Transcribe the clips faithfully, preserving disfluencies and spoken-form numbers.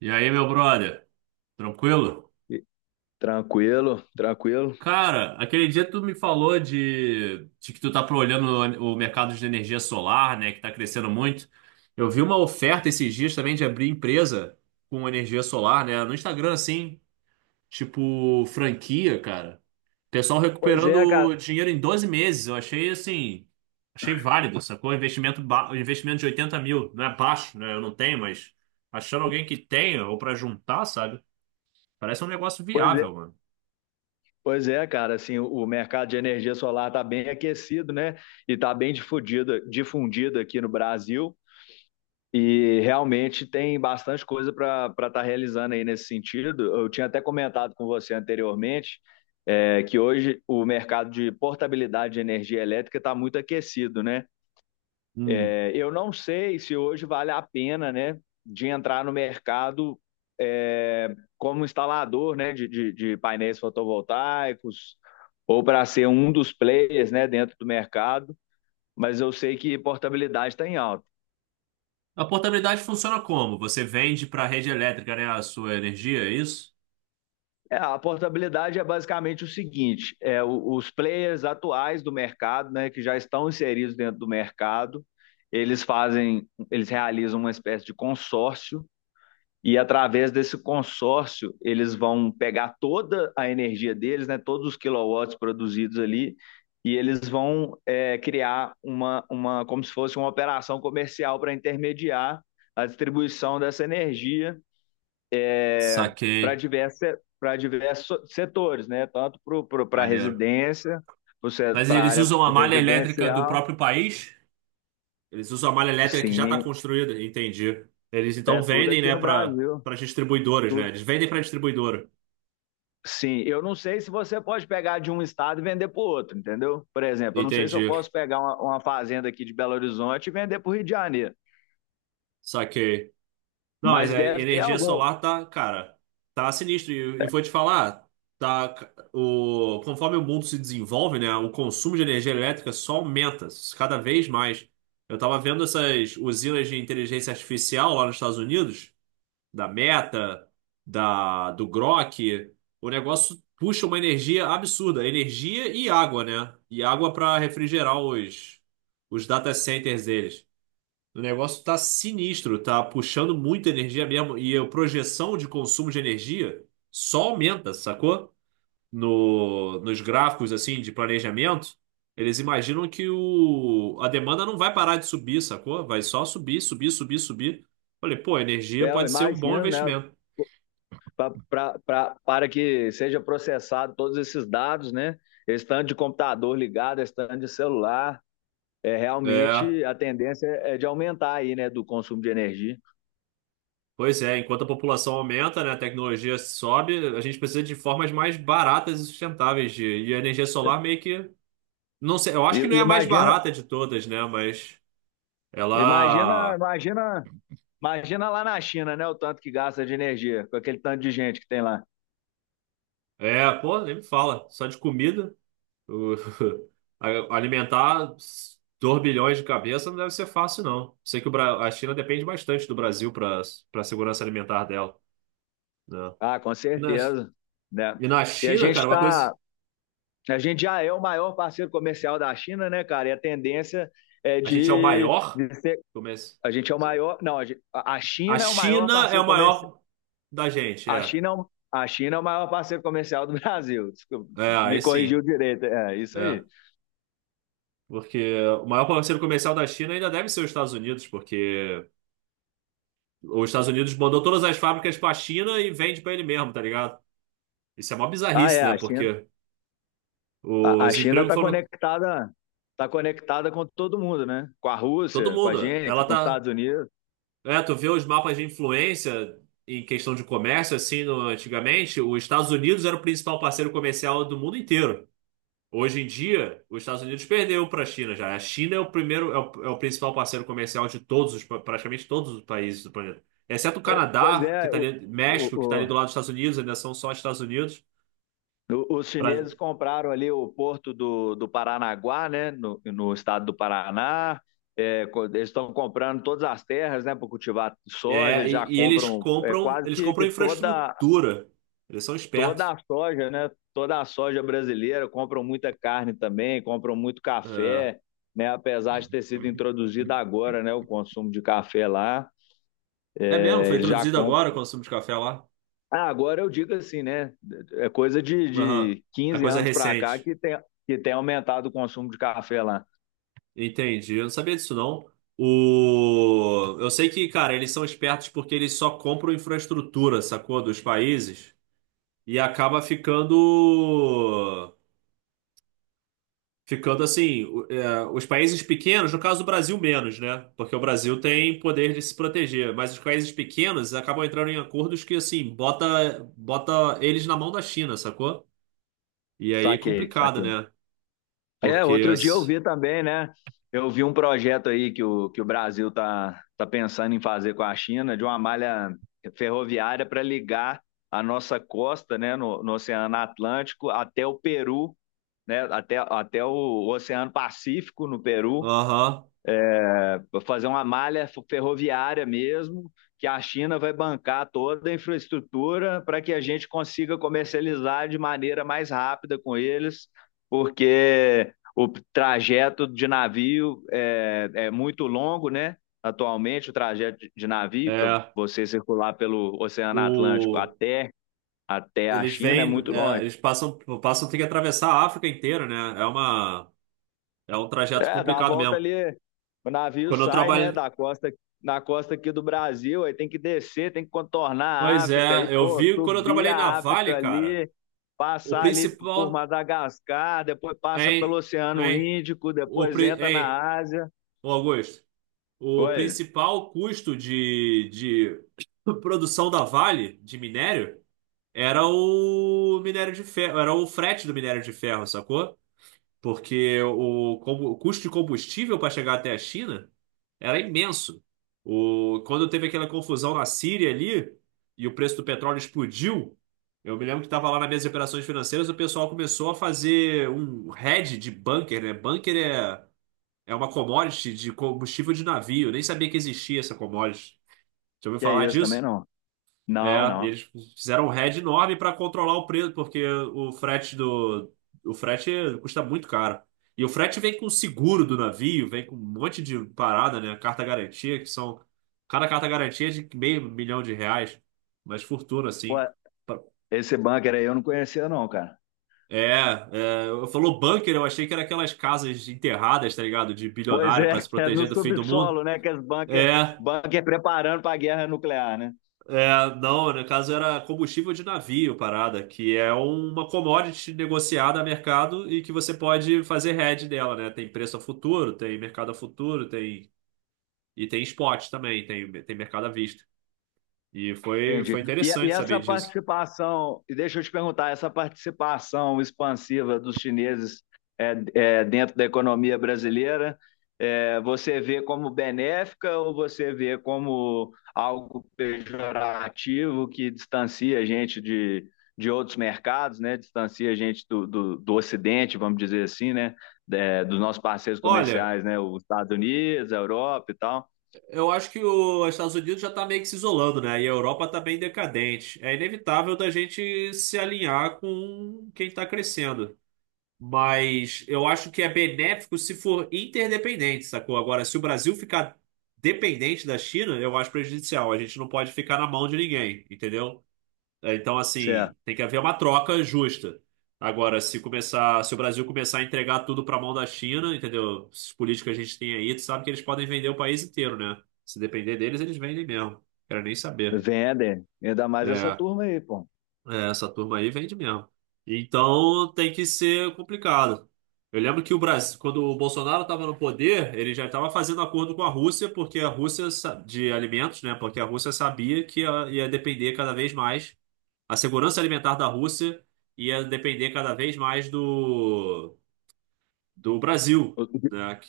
E aí, meu brother? Tranquilo? E- Tranquilo, tranquilo. Cara, aquele dia tu me falou de, de que tu tá olhando o o mercado de energia solar, né, que tá crescendo muito. Eu vi uma oferta esses dias também de abrir empresa com energia solar, né, no Instagram, assim, tipo franquia, cara. Pessoal Pois é, cara. recuperando dinheiro em doze meses. Eu achei, assim, achei válido, sacou? Investimento, ba- investimento de oitenta mil. Não é baixo, né? Eu não tenho, mas achando alguém que tenha ou pra juntar, sabe? Parece um negócio Pois é, viável, mano. pois é, cara. Assim, o o mercado de energia solar está bem aquecido, né? E está bem difundido, difundido aqui no Brasil. E realmente tem bastante coisa para para estar realizando aí nesse sentido. Eu tinha até comentado com você anteriormente, é, que hoje o mercado de portabilidade de energia elétrica está muito aquecido, né? Hum. É, eu não sei se hoje vale a pena, né, de entrar no mercado é, como instalador, né, de, de, de painéis fotovoltaicos ou para ser um dos players, né, dentro do mercado. Mas eu sei que portabilidade está em alta. A portabilidade funciona como? Você vende para a rede elétrica, né, a sua energia, é isso? É, a portabilidade é basicamente o seguinte: é, o- os players atuais do mercado, né, que já estão inseridos dentro do mercado, eles fazem, eles realizam uma espécie de consórcio. E através desse consórcio, eles vão pegar toda a energia deles, né, todos os quilowatts produzidos ali, e eles vão é, criar uma, uma, como se fosse uma operação comercial para intermediar a distribuição dessa energia para Saquei, diversa, para diversos setores, né, tanto para a maneiro. residência, Mas para a eles área usam a malha elétrica do residencial, próprio país? Eles usam a malha elétrica que já está sim, construída, entendi. Eles é então tudo vendem, aqui né, no para Brasil, para distribuidoras, né? tudo. Eles vendem para distribuidora. Sim, eu não sei se você pode pegar de um estado e vender para o outro, entendeu? Por exemplo, eu não sei se eu Entendi. posso pegar uma, uma fazenda aqui de Belo Horizonte e vender para o Rio de Janeiro, Saquei. Não, mas mas a deve ter energia algum, solar tá, cara, tá sinistro. E, e vou te falar, tá, o, conforme o mundo se desenvolve, né, o consumo de energia elétrica só aumenta cada vez mais. Eu tava vendo essas usinas de inteligência artificial lá nos Estados Unidos, da Meta, da, do Grok. O negócio puxa uma energia absurda, energia e água, né? E água para refrigerar os, os data centers deles. O negócio tá sinistro, tá puxando muita energia mesmo. E a projeção de consumo de energia só aumenta, sacou? No, nos gráficos assim de planejamento, eles imaginam que o, a demanda não vai parar de subir, sacou? Vai só subir, subir, subir, subir. Falei, pô, energia é eu pode ser um bom imagino, né? investimento. Pra, pra, pra, para que seja processado todos esses dados, né? Esse tanto de computador ligado, esse tanto de celular, é, É, realmente a tendência é é de aumentar aí, né? Do consumo de energia. pois é, enquanto a população aumenta, né, a tecnologia sobe, a gente precisa de formas mais baratas e sustentáveis de, e a energia solar meio que não sei, eu E, acho que não é e a mais imagina, barata de todas, né? Mas imagina, ela. imagina, imagina lá na China, né? O tanto que gasta de energia, com aquele tanto de gente que tem lá. É, pô, nem me fala. Só de comida. o- a- Alimentar dois bilhões de cabeça não deve ser fácil, não. Sei que o Bra- a China depende bastante do Brasil para para a segurança alimentar dela, né? Ah, com E na... certeza, né? e na E a China, cara, gente uma coisa. tá, a gente já é o maior parceiro comercial da China, né, cara? E a tendência é A gente é o de, maior. de ser, Como é esse? a gente é o maior, não, a gente- a- a A China é o maior China é parceiro o comercial, maior da gente, a é. China é o, a China é o maior parceiro comercial do Brasil. Desculpa, É, aí me corrigiu sim. direito, é isso É. aí. Porque o maior parceiro comercial da China ainda deve ser os Estados Unidos, porque os Estados Unidos mandou todas as fábricas para a China e vende para ele mesmo, tá ligado? Isso é uma Ah, é, bizarrice, né? a China, Porque a, a os China empregos tá foram conectada, tá conectada com todo mundo, né? Com a todo Rússia, com a mundo. gente, Ela com os tá, Estados Unidos. é, tu vê os mapas de influência em questão de comércio assim, no- antigamente, os Estados Unidos era o principal parceiro comercial do mundo inteiro. Hoje em dia, os Estados Unidos perdeu para a China já. A China é o primeiro, é o, é o principal parceiro comercial de todos os, praticamente todos os países do planeta. Exceto o Pois pois Canadá, que é, está o, ali, México, que está o, ali o- do lado dos Estados Unidos, ainda são só Estados Unidos. O- os Pra- chineses compraram ali o porto do, do Paranaguá, né, no, no estado do Paraná. É, co- eles estão comprando todas as terras, né, para cultivar soja. é, Eles já e, e eles compram é, compram, quase eles que, compram que toda, infraestrutura. Eles são toda espertos. a soja, né, toda a soja brasileira. Compram muita carne também, compram muito É, café, né, apesar de ter sido introduzido agora, né, o consumo de café lá. é mesmo, É, foi eles já introduzido compram. agora o consumo de café lá. Ah, agora eu digo assim, né? É coisa de, Aham. de É quinze coisa é anos para cá recente. que tem, que tem aumentado o consumo de café lá. Entendi. Eu não sabia disso, não. O... Eu sei que, cara, eles são espertos porque eles só compram infraestrutura, sacou? Dos países. E acaba ficando. Ficando assim. o- é, os países pequenos, no caso do Brasil, menos, né? Porque o Brasil tem poder de se proteger. Mas os países pequenos acabam entrando em acordos que, assim, bota, bota eles na mão da China, sacou? E aí é Saquei, complicado, saquei. né? É, Porque, outro dia eu assim, vi também, né? Eu vi um projeto aí que o, que o Brasil tá, tá pensando em fazer com a China, de uma malha ferroviária para ligar a nossa costa, né, no, no Oceano Atlântico até o Peru, né, até, até o Oceano Pacífico no Peru. aham. Vai fazer uma malha ferroviária mesmo, que a China vai bancar toda a infraestrutura para que a gente consiga comercializar de maneira mais rápida com eles, porque o trajeto de navio é, é muito longo, né? Atualmente, o trajeto de navio para É. você circular pelo Oceano Atlântico O. até, até a Eles China é vêm, muito é, longe. eles passam, passam, tem que atravessar a África inteira, né? É uma, é um trajeto É, dá a complicado volta mesmo. ali, o navio Quando eu sai, né, trabalhei, da costa, na costa aqui do Brasil, aí tem que descer, tem que contornar a pois África, aí, é, eu pô, vi quando eu subir trabalhei na a África Vale, cara, ali, o passar ali por principal, Madagascar, depois passa pelo hein, Oceano hein, Índico, o, depois pri- entra hein, na Ásia. ô Augusto, o Oi, principal custo de, de produção da Vale de minério era o minério de ferro, era o frete do minério de ferro, sacou? Porque o, combu- o custo de combustível para chegar até a China era imenso. O, quando teve aquela confusão na Síria ali e o preço do petróleo explodiu, eu me lembro que estava lá na mesa de operações financeiras, o pessoal começou a fazer um hedge de bunker, né? Bunker é, é uma commodity de combustível de navio, eu nem sabia que existia essa commodity. Já ouviu que é falar isso também disso? não? É, Não, e não. eles fizeram um head enorme para controlar o preço, porque o frete do o frete custa muito caro. E o frete vem com o seguro do navio, vem com um monte de parada, né? Carta garantia, que são cada carta garantia é de meio milhão de reais, mas fortuna Pô, assim. esse bunker aí eu não conhecia não, cara. É, é, eu falou bunker, eu achei que era aquelas casas enterradas, tá ligado? De Pois bilionário é, para se é no proteger do fim do mundo. subsolo, né, que as bunker, É, bunker preparando para a guerra nuclear, né? é, não, no caso era combustível de navio, parada, que é uma commodity negociada a mercado e que você pode fazer hedge dela, né? Tem preço a futuro, tem mercado a futuro, tem e tem spot também, tem, tem mercado à vista. E foi, Entendi. foi E, e interessante saber essa disso. participação, e deixa eu te perguntar, essa participação expansiva dos chineses é, é, dentro da economia brasileira, é, você vê como benéfica ou você vê como algo pejorativo que distancia a gente de, de outros mercados, né? Distancia a gente do, do, do Ocidente, vamos dizer assim, né? É, dos nossos parceiros Olha, comerciais, né? Os Estados Unidos, a Europa e tal. eu acho que os Estados Unidos já está meio que se isolando, né? E a Europa está bem decadente. É inevitável da gente se alinhar com quem está crescendo. Mas eu acho que é benéfico se for interdependente, sacou? Agora, se o Brasil ficar dependente da China, eu acho prejudicial. A gente não pode ficar na mão de ninguém, entendeu? É, então, Certo. assim, tem que haver uma troca justa. Agora, se começar, se o Brasil começar a entregar tudo para a mão da China, entendeu? Esses políticos que a gente tem aí, tu sabe que eles podem vender o país inteiro, né? Se depender deles, eles vendem mesmo. Quero nem saber. Vendem, ainda mais essa É. turma aí, pô. É, essa turma aí vende mesmo. Então tem que ser complicado. Eu lembro que o Brasil, quando o Bolsonaro estava no poder, ele já estava fazendo acordo com a Rússia, porque a Rússia sa- de alimentos, né? Porque a Rússia sabia que ia, ia depender cada vez mais, a segurança alimentar da Rússia ia depender cada vez mais do, do Brasil, né? Que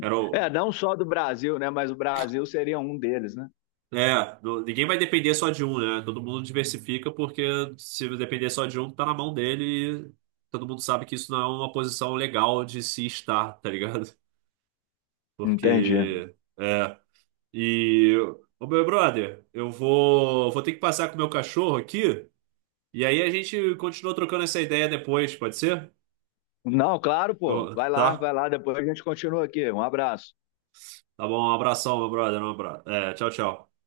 era É, o, não só do Brasil, né? Mas o Brasil seria um deles, né? é, do- ninguém vai depender só de um, né? Todo mundo diversifica porque se depender só de um, tá na mão dele e todo mundo sabe que isso não é uma posição legal de se estar, tá ligado? Entendi. Porque, é, e, ô meu brother, eu vou, vou ter que passar com o meu cachorro aqui e aí a gente continua trocando essa ideia depois, pode ser? Não, claro, pô. Eu- Vai lá, tá? vai lá. Depois a gente continua aqui. Um abraço. Tá bom, um abração, meu brother, um abra- é, tchau, tchau.